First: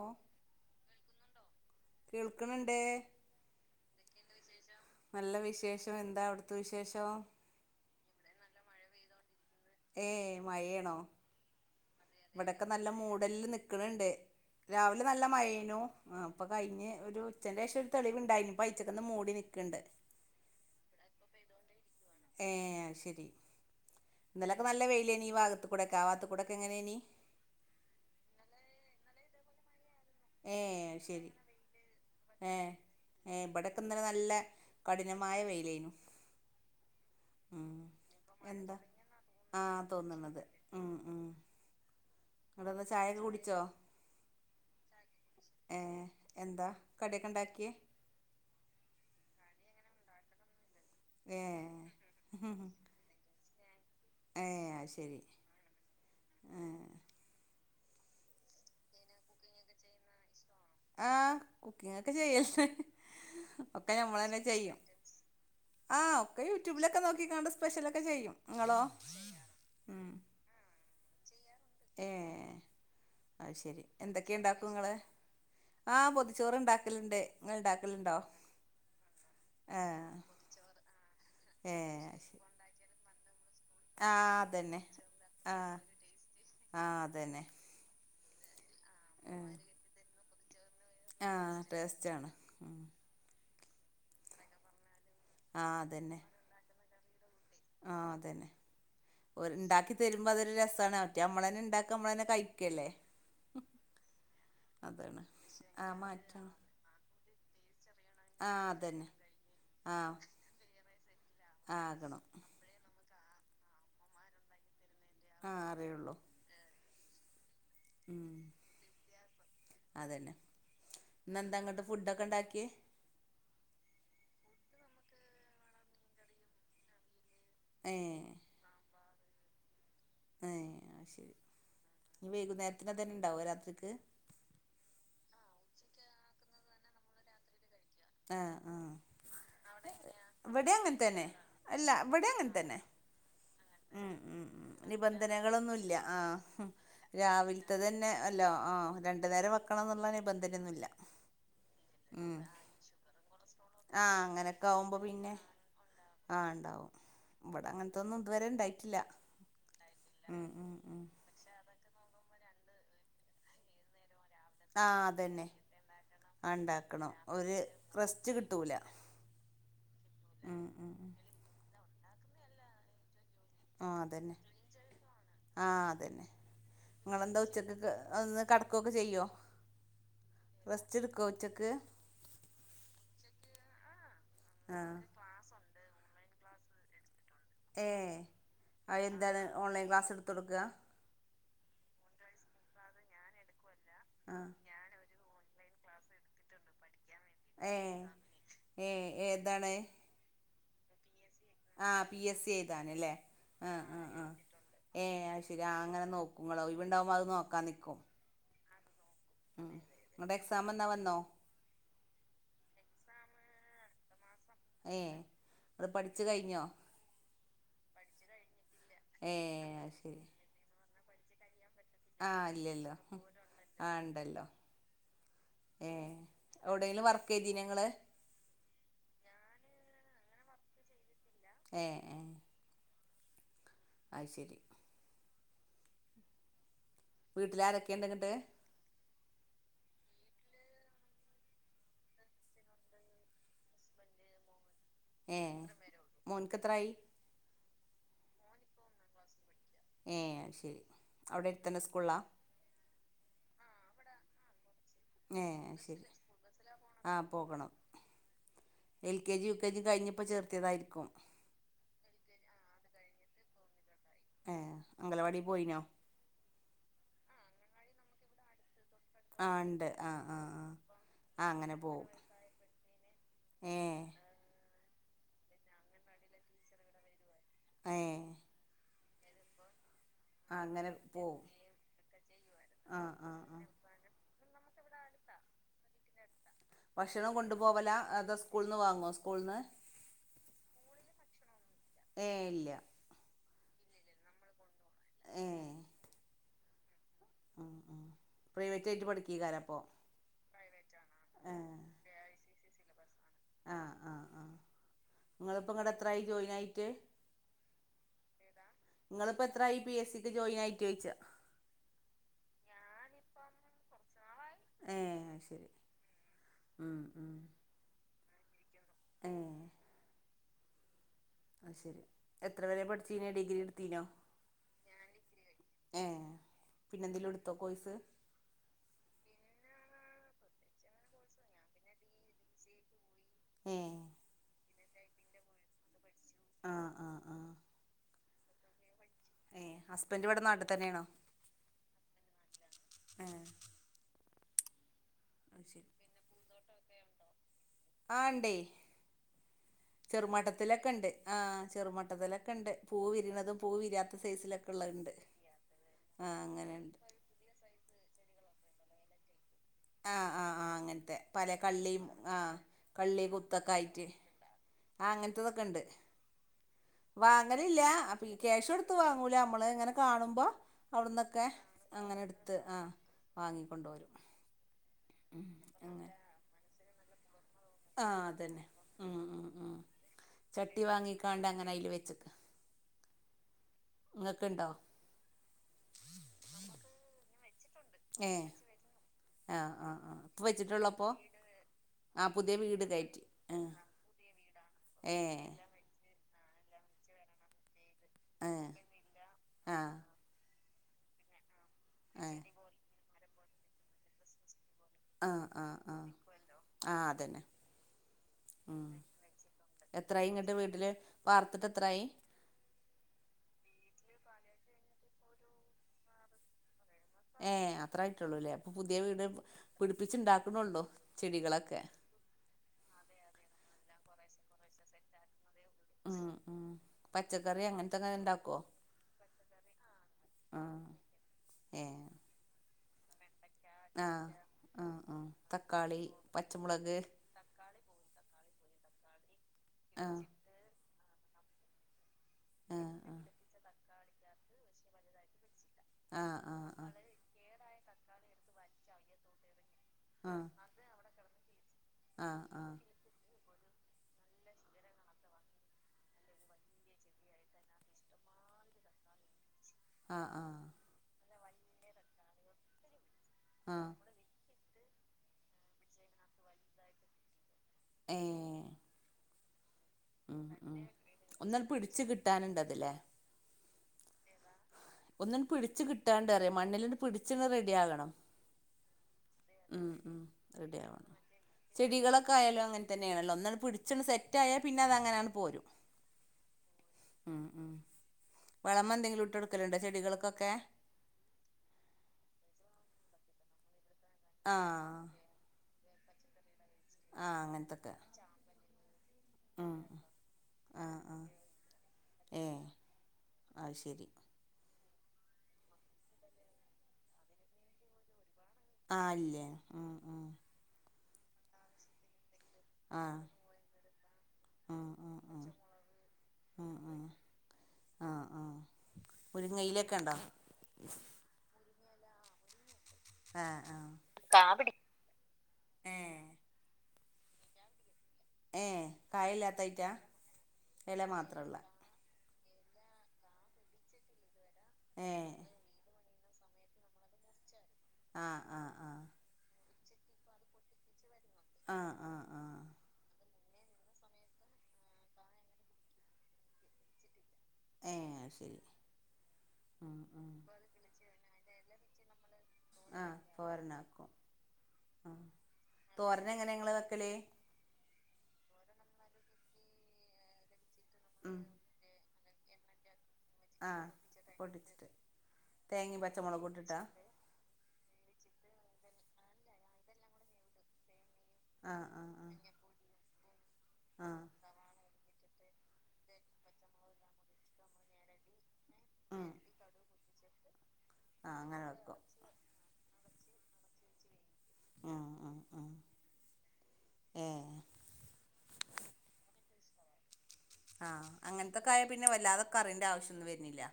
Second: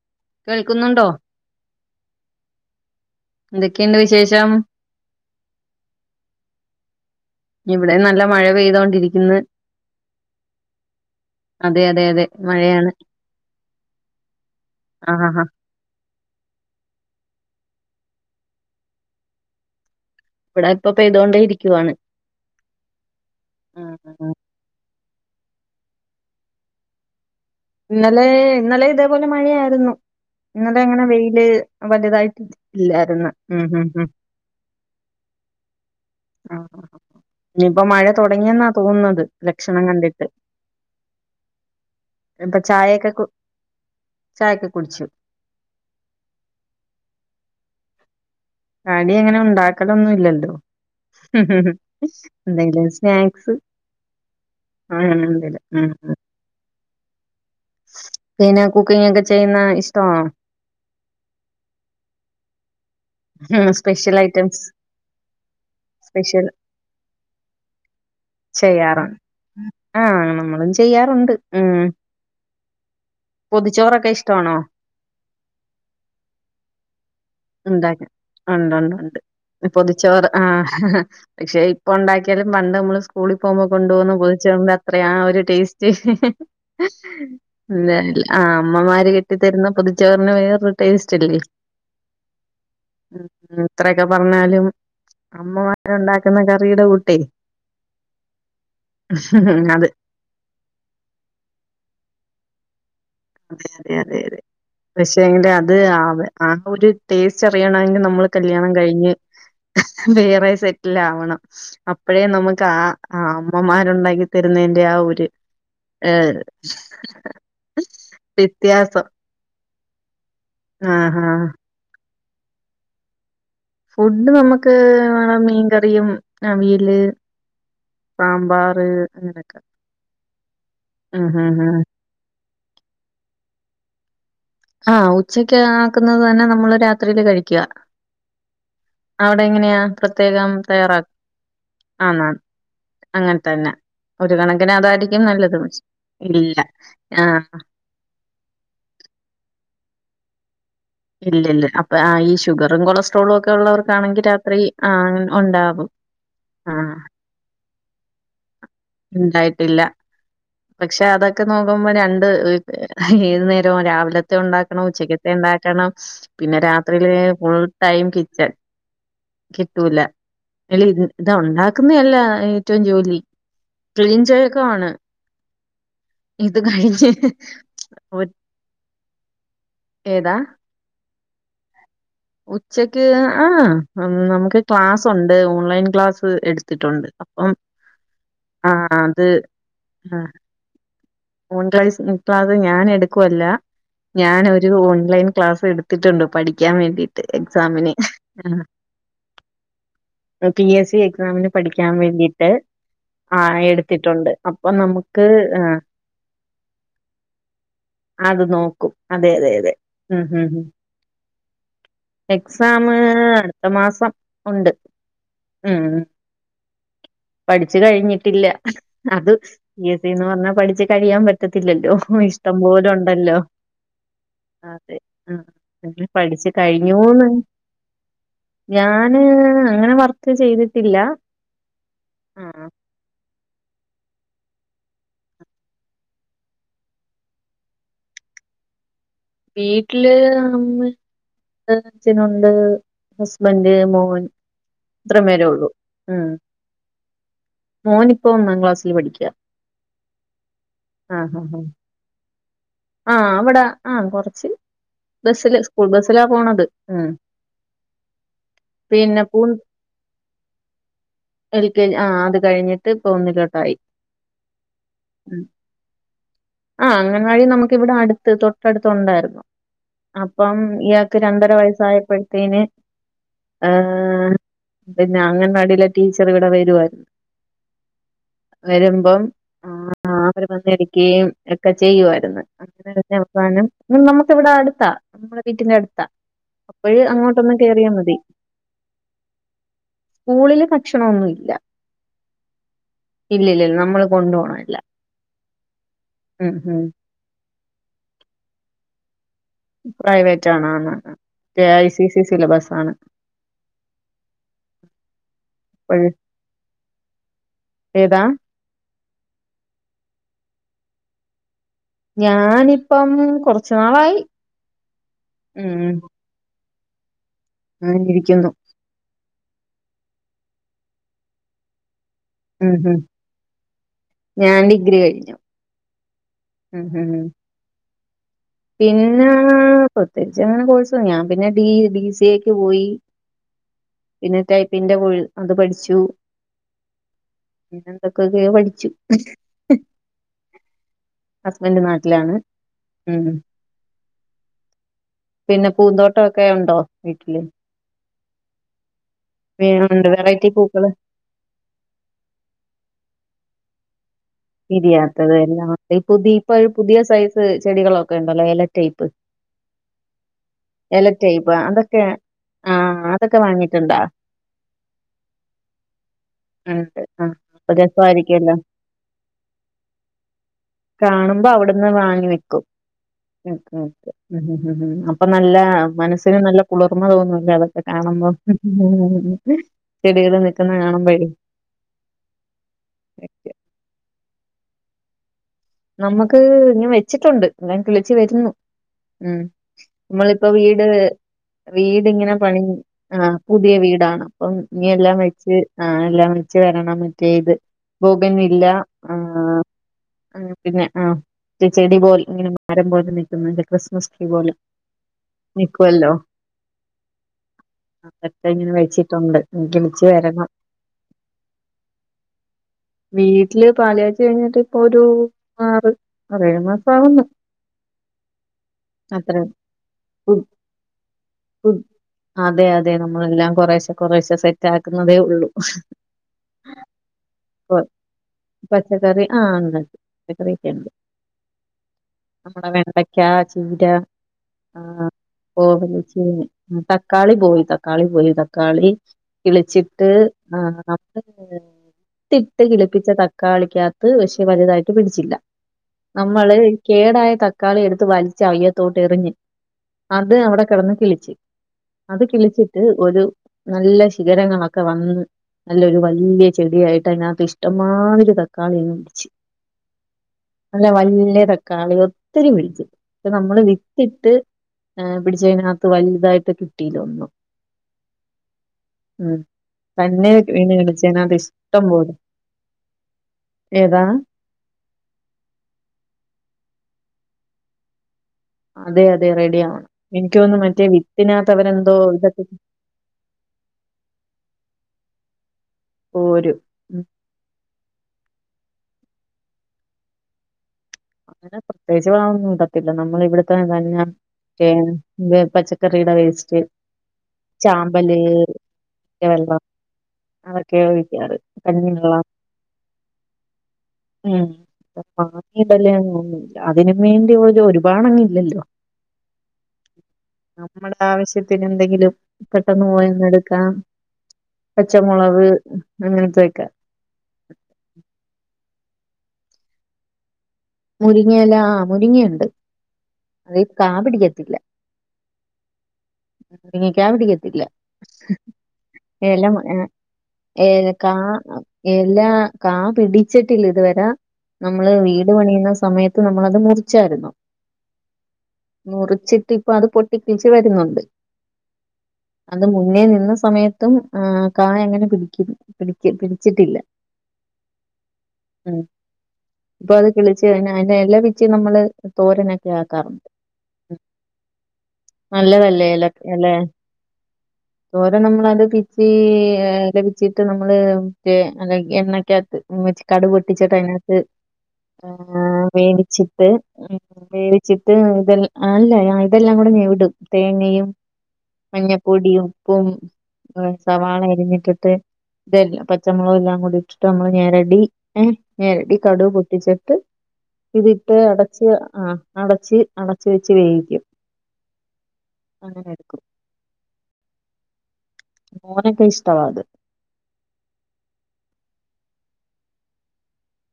ഓ കേൾക്കുന്നുണ്ടോ കേൾക്കണണ്ടേ എന്തൊക്കിണ്ട് വിശേഷം നല്ല വിശേഷം എന്താ അവിടുത്ത വിശേഷം ഴ പെയ്തോണ്ടിരിക്ന്ന് ഏ മയാണോ അതെ അതെ അതെ ഇവിടൊക്കെ നല്ല മഴയാണ് മൂടലില് നിക്കണ്‌ണ്ട് രാവിലെ ആ നല്ല ആ ആ മഴേനു ആ അപ്പ കയ്ഞ്ഞ് ഒരു ഉച്ചന്റെ ശേഷം ഒരു തെളിവ്ണ്ടായിരുന്നു ഇപ്പ അയ്ച്ചക്കന്ന് മൂടി നിക്ണ്ട് ഇവടെ ഇപ്പൊ പെയ്തോണ്ടേ ഇരിക്കുവാണ് ഏ ശെരി ആ, ആ, ആ. ഇന്നലൊക്കെ നല്ല വെയില ഈ ഭാഗത്തെ കുടൊക്കെ ആ ഭാഗത്തെ കുടൊക്കെ എങ്ങനായ്നീ ഇന്നലെ ഇന്നലെ ഇതേപോലെ മഴയായിരുന്നു ഏ ഇന്നലെ അത് അങ്ങനെ ശരി വെയില് വലുതായിട്ട് ഏ ഇല്ലായിരുന്നു ഉം ഉഹ് ഉ നമായ വെയിലേയ്നു ആ ആ ഇനിപ്പ മഴ തൊടങ്ങിയെന്നാ എന്താ തോന്നുന്നത് ആ ലക്ഷണം കണ്ടിട്ട് തോന്നണത് ഉം [inaudible] ഇപ്പൊ ചായൊക്കെ കു ചായൊക്കെ കുടിച്ചു ഏ എന്താ കട്യൊക്ണ്ടാക്ക്യേ കടി അങ്ങനെ ഉണ്ടാക്കലൊന്നും ഇല്ലല്ലോ ഏ എന്തെങ്കിലും സ്നാക്സ് ഏ അത് ഉം ശരി ഉം ന്റെല് ഉം ഏ പിന്നെ കുക്കിങ്ങ് ഒക്കെ ചെയ്യുന്ന ഇഷ്ടമാണോ ആഹ് കുക്കിങ്ങൊക്കെ ചെയ്യല്ലേ ഉം സ്പെഷ്യൽ ഐറ്റംസ് ആഹ് ഒക്കെ സ്പെഷ്യൽ യൂട്യൂബിലൊക്കെ നോക്കിക്കാണ്ട് സ്പെഷ്യലൊക്കെ ചെയ്യും ഇങ്ങളോ ചെയ്യാറുണ്ട് ആഹ് നമ്മളും ചെയ്യാ ഉം അയ് ശെരി പൊതിച്ചോറൊക്കെ ഇഷ്ടമാണോ എന്തൊക്കിണ്ടാക്കും ഇങ്ങള് ആഹ് പൊതിച്ചോറ് ഇണ്ടാക്കല്ണ്ട് ഇങ്ങള് ണ്ടാക്കല്ണ്ട ഒണ്ട് ഒണ്ട് ഒണ്ട് പൊതിച്ചോറ് ആ പക്ഷേ ഏ ഇപ്പൊ അത് ശരി ഒണ്ടാക്ക്യാലും പണ്ട് നമ്മള് സ്കൂ പോവുമ്പോ ആ കൊണ്ടൊവുന്ന പൊതിചോറിന്റെ അതന്നെ അത്രയും ആ ഒരു ടേസ്റ്റ് ആ അതന്നെ എന്ത ആ അമ്മമാര് കെട്ടി തരുന്ന പൊതിച്ചോറിന് വേറൊരു ടേസ്റ്റ് അല്ലേ ആഹ് ടേസ്റ്റ് ആണ് ഉം എത്രൊക്കെ പറഞ്ഞാലും ആ അമ്മമാര് അതന്നെ ഇണ്ടാക്കുന്ന കറിടെ കൂട്ടേ ആ അതന്നെ അത് അതെ ഓര്ണ്ടാക്കി തരുമ്പോ അതൊരു രസാണ് മറ്റേ അമ്മള് തന്നെ ഇണ്ടാക്ക അമ്മള് തന്നെ കഴിക്കല്ലേ അതെതെ അതെയതെ അതാണ് പക്ഷേങ്കില് അത് ആ ആ ഒരു ടേസ്റ്റ് അറിയണെങ്കിൽ ന നമ്മള് ആ കല്ല്യാണം അതന്നെ കഴിഞ്ഞ് ആ വേറെ സെറ്റിലാവണം ആ ആകണം അപ്പഴേ നമ്മുക്ക് ആ ആ അമ്മമാരുണ്ടാക്കി തരുന്നതിന്റെ ആ ഒരു ആ ഏ അറിയുള്ളൂ ഉം വ്യത്യാസം ആ ആ ക്കണ്ടാക്കി ഫുഡ് നമ്മുക്ക് വേണം മീൻകറിയും അവീല് ഏ സാമ്പാറ് അങ്ങനൊക്കെ ഏ ഉം അത്‌ശരി ഉം ഉം ഇനി വൈകുന്നേരത്തിന് അതന്നെ ഇണ്ടാവോ രാത്രിക്ക് ആ ഉച്ചക്ക് ആക്കുന്നത് തന്നെ നമ്മള് രാത്രില് കഴിക്ക ആ ആ അവടെ എങ്ങനെയാ പ്രത്യേകം ഇവിടെ അങ്ങനെ തയ്യാറാക് തന്നെ അല്ല ഇവിടെ ആന്നാ അങ്ങനെ തന്നെ അങ്ങനെ തന്നെ ഉം ഒരു ഉം കണക്കിന് അതായിരിക്കും നല്ലത് നിബന്ധനകളൊന്നുല്ല ആ ഇല്ല ആ രാവിൽത്തെതന്നെ അല്ലോ ആ ആ രണ്ടു നേരം വെക്കണന്ന്ള്ള നിബന്ധനൊന്നുല്ല ഇല്ല ഇല്ല അപ്പൊ ആ ഈ ഷുഗറും കൊളസ്ട്രോളും ഒക്കെ ആഹ് ഒപ്പോള്ളോർക്കാണെങ്കി രാത്രി അങ്ങനൊക്കെ ആ ആവുമ്പോ പിന്നെ ഉണ്ടാവും ആ ഇതൊന്നും ത് വരെ ണ്ടായിട്ടില്ല ഉം ഉം ഉം പക്ഷേ അതൊക്കെ നോക്കുമ്പോൾ രണ്ട് ഏത് നേരേം രാവിലത് തെ ഉണ്ടാക്കണം ആഹ് ഉച്ചക്കത്തെ അതന്നെ ഉണ്ടാക്കണം ആഹ് പിന്നെ ഇണ്ടാക്കണം രാത്രിയില് ഒരു ഫുൾ ടൈം റെസ്റ്റ് കിച്ചൺ കിട്ടൂല കിട്ടൂല ഉം എൽ ഉം ഉം ഇത ഉണ്ടാക്ക ഇന്ന അല്ല ഏറ്റവും ജോലി ക്ലീൻച യ്യോക്കെയാണ് ആ അതന്നെ നിങ്ങെന്താ ഉച്ചക്ക് ഒ ഒന്ന് കടകൊക്കെ ചെയ്യോ ഏതാ റെസ്റ്റ് എടുക്കോ ഉച്ചക്ക് ഉച്ചക്ക് ആ ആ നമുക്ക് ആഹ് ക്ലാസ്സുണ്ട് ഓൺലൈൻ ക്ലാസ്സ് എടുത്തിട്ടുണ്ട് അപ്പം ഏ അത് എന്താണ് ഓൺലൈൻ ക്ലാസ്സ് എടുത്ത് കൊട്കാ ഓൺ ഗ്ലയ്സ് ഇപ്പത് ഞാൻ എടുക്കുവല്ല ആഹ് ഞാനൊരു ഓൺലൈൻ ക്ലാസ് എടുത്തിട്ടുണ്ട് പഠിക്കാൻ വേണ്ടിട്ട് എക്സാമിന് ഏഹ് ഏഹ് ഏതാണ് പി എസ് സി എക് സാമിന് പഠിക്കാൻ ആഹ് പി എസ് വേണ്ടിട്ട് സി ആ എടുത്തിട്ടുണ്ട് നമുക്ക് ഏയ അയ്ശരി ആ അങ്ങനെ നോക്കുമ്പളോ ഒഴിവിണ്ടാവുമ്പോ അത് നോക്കാ നിക്കും അത് നോക്കും അതെ അതെ ഉം അതെ ഉം നിങ്ങടെ ഉം എക്സാം എന്നാ വന്നോ എക്സാമ് അടുത്ത മാസം ഉണ്ട് ഏ ഉം അത് പഠിച്ചു കഴിഞ്ഞോ പഠിച്ചു കഴിഞ്ഞിട്ടില്ല അത് ഏഹ് പി അത് എസ് ശരി സിന്ന് പറഞ്ഞാ പഠിച്ച് കഴിയാൻ പറ്റത്തി ത്തില്ലല്ലോ ആഹ് ഇഷ്ടം പോലും ഇല്ലല്ലോ ഉണ്ടല്ലോ ആഹ് ഉണ്ടല്ലോ അതെ ആ ഏഹ് പഠിച്ചു എവിടെയെങ്കിലും കഴിഞ്ഞുന്ന് വർക്ക് ചെയ്തീനോ ഇങ്ങള് ഞാന് ആ അങ്ങനെ വർക്ക് ചെയ്തിട്ടില്ല ഏ ആ അത് ശരി വീട്ടിലാരൊക്കെണ്ട് ങ്ങട്ട് വീട്ടില് മ് ചനുണ്ട് ഹസ്ബന്റ് മോൻ അത്രമേരേ ഏഹ് ഉള്ളൂ ഉം മോൻക്ക് എത്രായി മോൻ ഇപ്പ ഒന്നാം ക്ലാസ്സിൽ പഠിക്യാ ഏ ശരി അവിടെ എടുത്തന്നെ സ്കൂള് ലാ ആഹ അവിടെ ആഹ കൊറച്ച് ബസ്സില് ഏഹ് അത് സ്കൂൾ ശരി ബസ്സിലാ പോണത് ഉ ആഹ് പോകണം L K G U K G കഴിഞ്ഞപ്പോ ചേർത്തിയതായിരിക്കും എൽ കെ ജി ആ അത് കഴിഞ്ഞിട്ട് പോന്നിലോട്ടായി ആ അംഗലവാടി പോയിനോ ആഹ് അഗൻവടി നമുക്ക് ഇവിടെ അടുത്ത് തൊട്ടട് ത്തുണ്ടായിരുന്നു ആ ഉണ്ട് ആ ആ ആ അപ്പം ഇയാക്ക് ആ രണ്ടര അങ്ങനെ പോവും വയസ്സായപ്പോഴത്തേന് ഏ ആഹ പിന്നെ അഗൻവാടിലെ ടീച്ചർ ഇവിടെ വരു ആയിരുന്നു ഏ വരു അപ്പം അവര് ആ അങ്ങനെ വന്നടിക്ക് പോവും ഒക്കെ ചെയ്യുവായിരുന്നു ആ ആ ആ അവസാനം നമുക്ക് ഇവിടെ അടുത്താ നമ്മുടെ വീട്ടിന്റെ അടുത്താ അപ്പഴ് ഭക്ഷണം കൊണ്ടു അങ്ങോട്ടൊന്ന് കേറിയാ പോവലാ മതി അതോ സ്കൂൾന്ന് വാങ്ങോ സ്കൂൾന്ന് ഭക്ഷണൊന്നുല്ല ഏ ഇല്ല ഇല്ല ഇല്ലല്ല നമ്മള് കൊണ്ട് പോണല്ല ഏ ഉം ഉം ഉ പ്രൈവറ്റ് ആയി പഠിക്ക പ്രൈവറ്റ് ആണ് കെഐ സി സി സിലബസ് ആണ് ആഹ ആഹ ആഹ് നിങ്ങളിപ്പോ ഇങ്ങടെ അപ്പഴ് എത്രായി ജോയി നാ യിട്ട് ഏതാ നിങ്ങളിപ്പോ എത്രായി പി എസിക്ക് ജോയിനായിട്ടോച്ചയ ഞാനിപ്പം കൊറച്ചു നാളായി ഏ ശെരി ഉം ഉം ആ ഇരിക്കുന്നു ഏ അത് ശെരി ഉം ഉം ഞാൻ ഡിഗ്രി കഴിഞ്ഞു ഏ പിന്നെ എന്തെലും എടുത്തോ കോഴ്സ് പിന്നാ പ്രെത്യേകിച്ചങ്ങനെ കോഴ്സ് ഞാൻ പിന്നെ ഡി ബി സിയക്ക് പോയി ഏ പിന്നെന്തായി പിന്റെ കോഴി അത് പഠിച്ചു ആ ആ ആ പിന്നെ എന്തൊക്കൊക്കെയോ പഠിച്ചു ഏ ഹസ്ബൻഡ് ഇവിടെ നാട്ടിൽ തന്നെയാണോ ഹസ്ബൻ്റ് നാട്ടിലാണ് ഉം ഏ അത് പിന്നെ ശരി പൂന്തോട്ടം ഒക്കെ ഉണ്ടോ വീട്ടില് ആ ഇണ്ടേ ഉണ്ട് വെറൈറ്റി ചെറുമട്ടത്തിലൊക്കെ പൂക്കള് ഉണ്ട് ആഹ് ചെറുമട്ടത്തിലൊക്കെ ഉണ്ട് പൂവിരുന്നതും വിരിയാത്തത് എല്ലാം ആ പുതി ഇപ്പൊ ഒരു അങ്ങനെണ്ട് പുതിയ സൈസ് ചെടികളോ ക്കെ ഉണ്ടല്ലോ എല ടൈപ്പ് ആഹ് ആഹ് ആഹ് എല അങ്ങനത്തെ പല ടൈപ്പ് കള്ളിയും അതൊക്കെ ആഹ് കള്ളി അതൊക്കെ കുത്തൊക്കെ വാങ്ങിട്ടുണ്ടാ ആയിട്ട് ആഹ് അങ്ങനത്തതൊക്കെ ഉണ്ട് ഉണ്ട് ആഹ് അപ്പൊ വാങ്ങലില്ലാ അപ്പ ഈ രസമായിരിക്കുമല്ലോ ക്യാഷ് എടുത്ത് വാ ങ്ങൂല നമ്മള് ഇങ്ങനെ കാണുമ്പോ അവിടുന്നൊക്കെ കാണുമ്പോ അവിടുന്ന് അങ്ങനെ വാങ്ങി എടുത്ത് വെക്കും ആഹ് ഉം ഉം വാങ്ങിക്കൊണ്ടുവരും അപ്പം ഉം നല്ല അങ്ങനെ മനസ്സിന് നല്ല കുളിർമ തോന്നു അതൊക്കെ ആഹ് കാണുമ്പോ അതന്നെ ഉം ഉം ഉം ചെടികള് നിക്കുന്ന ചട്ടി കാണുമ്പഴേ ഇങ്ങക്കുണ്ടോ നമ്മുക്ക് ഞാൻ വെച്ചിട്ടുണ്ട് എല്ലാം കിളിച്ചു ഏഹ് വരുന്നു ഉം ആഹ് ആഹ് ആഹ് ഇപ്പം നമ്മളിപ്പ വീട് വെച്ചിട്ടുള്ളപ്പോൾ ആഹ് വീടിങ്ങനെ പുതിയ പണി വീട് ആ കയറ്റി ആഹ് പുതിയ വീടാണ് അപ്പം ഇനി എല്ലാം ഏഹ് വെച്ച് ആ എല്ലാം വെ ച്ച് വരണം മറ്റേ ഇത് ഭൊകന്നില്ല നടക്കുന്നില്ല ആ പോലെ മരം പിന്നെ ആഹ് ചെ ചെടി പോൽ ഇങ്ങനെ മരം പോലെ നിക്കുന്ന ക്രിസ്മസ് ട്രീ പോലെ ആഹ് ആഹ് ആഹ് ആഹ് അതന്നെ ആ അതൊക്കെ ഇങ്ങനെ ഉം വെിച്ചിട്ടൊണ്ട് ഇനി കിളിച്ചു എത്രായി വരണം ഇങ്ങട്ട് വീട്ടില് പാർത്തിട്ട് എത്രായി വീട്ടില് പാല്കാച് കഴിഞ്ഞിട്ട് ഇപ്പൊ ഒരു ആറ് ആറേഏഴ് മാസാവുന്ന് ഏ അത്ര ആയിട്ടുള്ളൂല്ലേ അപ്പൊ പുതിയ വീട് പിടുപ്പിച്ചുണ്ടാക്കുണുണ്ടോ ചെടികളൊക്കെ അതെ അതെ നമ്മളെല്ലാം കൊറേശ്ശെ കൊറേശ്ശെ സെറ്റ് ആക്കുന്നതേ ഉള്ളു ഉം ഉം പച്ചക്കറി പ അങ്ങനത്തൊക്കെ ഉണ്ടാക്കുവോ പച്ചക്കറി ആഹ് ഉണ്ട് പച്ചക്കറിയൊക്കെ ആഹ് ഉണ്ട് ഏഹ് നമ്മടെ വെണ്ടക്ക ചീര ആഹ് ആഹ് ആ ആഹ് തക്കാളി [unintelligible] പച്ചമുളക് തക്കാളി പോയി തക്കാളി പോയി തക്കാളി കിളിച്ചിട്ട് ആഹ് ആ ന ഇട്ടിട്ട് ആഹ് കിളിപ്പിച്ച ആഹ് തക്കാളിക്കാത്ത് പക്ഷെ വലുതായിട്ട് പിടിച്ചില്ല ആഹ് ആഹ് നമ്മള് ആഹ് കേടായ തക്കാളി എടുത്ത് വലിച്ച് അവയ്യത്തോട്ട് എറിഞ്ഞ് അത് ആഹ് അവിടെ കിടന്ന് കിളിച്ച് അത് ആഹ് കിളിച്ചിട്ട് ഒരു നല്ല ശിഖരങ്ങളൊക്കെ വന്ന് നല്ലൊരു വലിയ ചെടിയായിട്ട് അതിനാത്ത് ഇഷ്ടമ്മാതിരി ത തക്കാളി അങ്ങ് പിടിച്ച് ആഹ് ആഹ് ആഹ് നല്ല വല്ല്യ തക്കാളി ഒത്തിരി പിടിച്ച് നമ്മള് ആഹ് വിത്തിട്ട് ഏ പിടിച്ചയിനാത്ത് വലുതായിട്ട് കിട്ടീല ഒന്നും ഏ ഉം തന്നെ വീണ് കിളിച്ചേനാത്ത് ഒന്നണ്ട് ഇഷ്ടം പിടിച്ച് പോലെ കിട്ടാനുണ്ടതില്ലേ ഏതാ ഒന്നിൻ പിടിച്ചു കിട്ടാണ്ടറിയാം മണ്ണിലിത് പിടിച്ചിന്ന് റെഡി ആകണം അതെ അത് ഉ ഉ റെഡി ആവണം വിത്തിനകത്ത് അവരെന്തോ ചെടികളൊക്കെ ഇതൊക്കെ ആയാലും അങ്ങനെ തന്നെയ ആണല്ലോ ഒന്ന് പിടിച്ച തെറ്റായ പിന്നെ അത് അങ്ങനെയാണ് പോരും പോര് [unintelligible] ഉ ഉം ഉം വളം എന്തെങ്കിലും ഇട്ടെടുക്കലുണ്ടോ ചെടികൾക്കൊക്കെ അങ്ങനെ പ്രത്യേകിച്ച് വള ഒന്നും ഇടത്തില്ല നമ്മൾ ഇവിടുത്തെ തന്ന ആഹ് പച്ച ചക്കറിയുടെ വേസ്റ്റ് ആഹ് അങ്ങനത്തൊക്കെ ചാമ്പല് വെള്ളം ഉം അതൊക്കെ ആഹ് ആഹ് ഒഴിക്കാറ് കഞ്ഞിവെള്ളം ആ ശരി ങ്ങിയണ്ടല്ലേന്ന [unintelligible] അതിന് വേണ്ടിയ ഒരുപാട് ഇല്ലോ അല്ലേ നമ്മുടെ ആവശ്യത്തിന് എന്തെങ്കിലും പെട്ടെന്ന് ആഹ് പോയന്ന് എടുക്കാം ആഹ് ആഹ് പച്ചമുളക് ആഹ് അങ്ങനത്തെയൊക്കെ ആഹ ആഹ മുരിങ്ങയിലേക്ക് ഉണ്ടോ മുരിങ്ങയില ആ മുരിങ്ങയുണ്ട് അത് ആഹ് കാ ആഹ് പിടിക്കത്തില്ല ഏഹ് കാ പിടിക്ക പിടിക്കത്തില്ല ഏഹ് ഏലം കായില്ലാത്തയിറ്റാ ഇല ഏലക്ക മാത്രള്ള എല കാ പിടിച്ചിട്ടില്ല ഇതുവരെ നമ്മള് വീട് ഏഹ് പണി സമയത്ത് നമ്മളത് മുറിച്ചായിരുന്നു ആഹ് ആഹ് ആഹ് മുറിച്ചിട്ട് അത് പൊട്ടിക്ക [unintelligible] വരുന്നുണ്ട് ആഹ് ആഹ് ആഹ് അത് മുന്നേ നിന്ന് സമയത്തും ആ കായ അങ്ങനെ പിടികും പിടി പിടിച്ചിട്ടില്ല ഏ ശരി ഉം ഇപ്പൊ മ് അത് മ് കിളിച്ച് അതിന്റെ എല്ലാം പിച്ചി നമ്മള് തോരൻ ഒക്കെ ആഹ് ആക്കാറുണ്ട് തോരനാക്കും ആഹ് നല്ലതല്ലേ ലെ തോരന് എങ്ങനെ എലെ നിങ്ങള് വെക്കല് തോരൻ നമ്മളത് അത് [unintelligible] ലപിച്ചിട്ട് നമ്മള് കെ ഉം അത് എണ്ണക്കത്ത് കടുക് പൊട്ടിച്ചിട്ട് ആഹ് അതിനകത്ത് പൊടിച്ചിട്ട് ഏ തേങ്ങയും വേവിച്ചിട്ട് പച്ചമുളകും ഇട്ടിട്ടാ വേവിച്ച് ഇത് അല്ല ഇതെല്ലാം കൂടെ ഞാൻ ഇടും തേങ്ങയും ആഹ് ആഹ് മഞ്ഞപ്പൊടി ഉപ്പും ആഹ് സവാള ആഹ് അരിഞ്ഞിട്ടിട്ട് ഇതെല്ലാം പച്ചമുളക് എല്ലാം കൂടി ഇട്ടിട്ട് നമ്മള് ഞരടി ഏ ഞരടി കടു ഉം പൊട്ടിച്ചിട്ട് ഇതിട്ട് ആഹ് അങ്ങനെ അടച്ച് വെക്കും ആ അടച്ച് അടച്ച വെച്ച് വേവിക്കും ഉം ഉം ഉം അങ്ങനെ എടുക്കും ഏഹ് മോനൊക്കെ ഇഷ്ടാവാ അത് ആ അങ്ങനത്തെൊക്ക ആയ പിന്നെ വല്ലാതെ കറിന്റെ ആവശ്യമൊന്നും വരുന്നി ല്ല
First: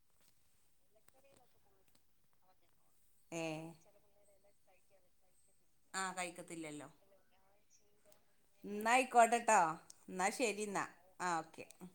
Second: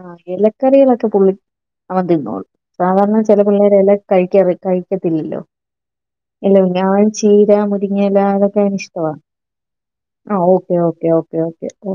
ആ ഇലക്കറികളൊക്കെ പുള്ളി അവൻ തിന്നളു സാാരണ ചില ഏഹ് പിള്ളേരെ കഴിക്കാറ കഴിക്കത്തില്ലല്ലോ ആഹ് [unintelligible] അ കഴിക്കത്തില്ലല്ലോ ചീരാ മു എല അതൊക്കെ എന്നാ ഇഷ്ട ആയിക്കോട്ടെട്ടോ എന്നാ ആ ശരി ഓക്കെ എന്നാ ഓക്കെ ആഹ് ഓക്കേ ഓക്കെ ഓ ഓ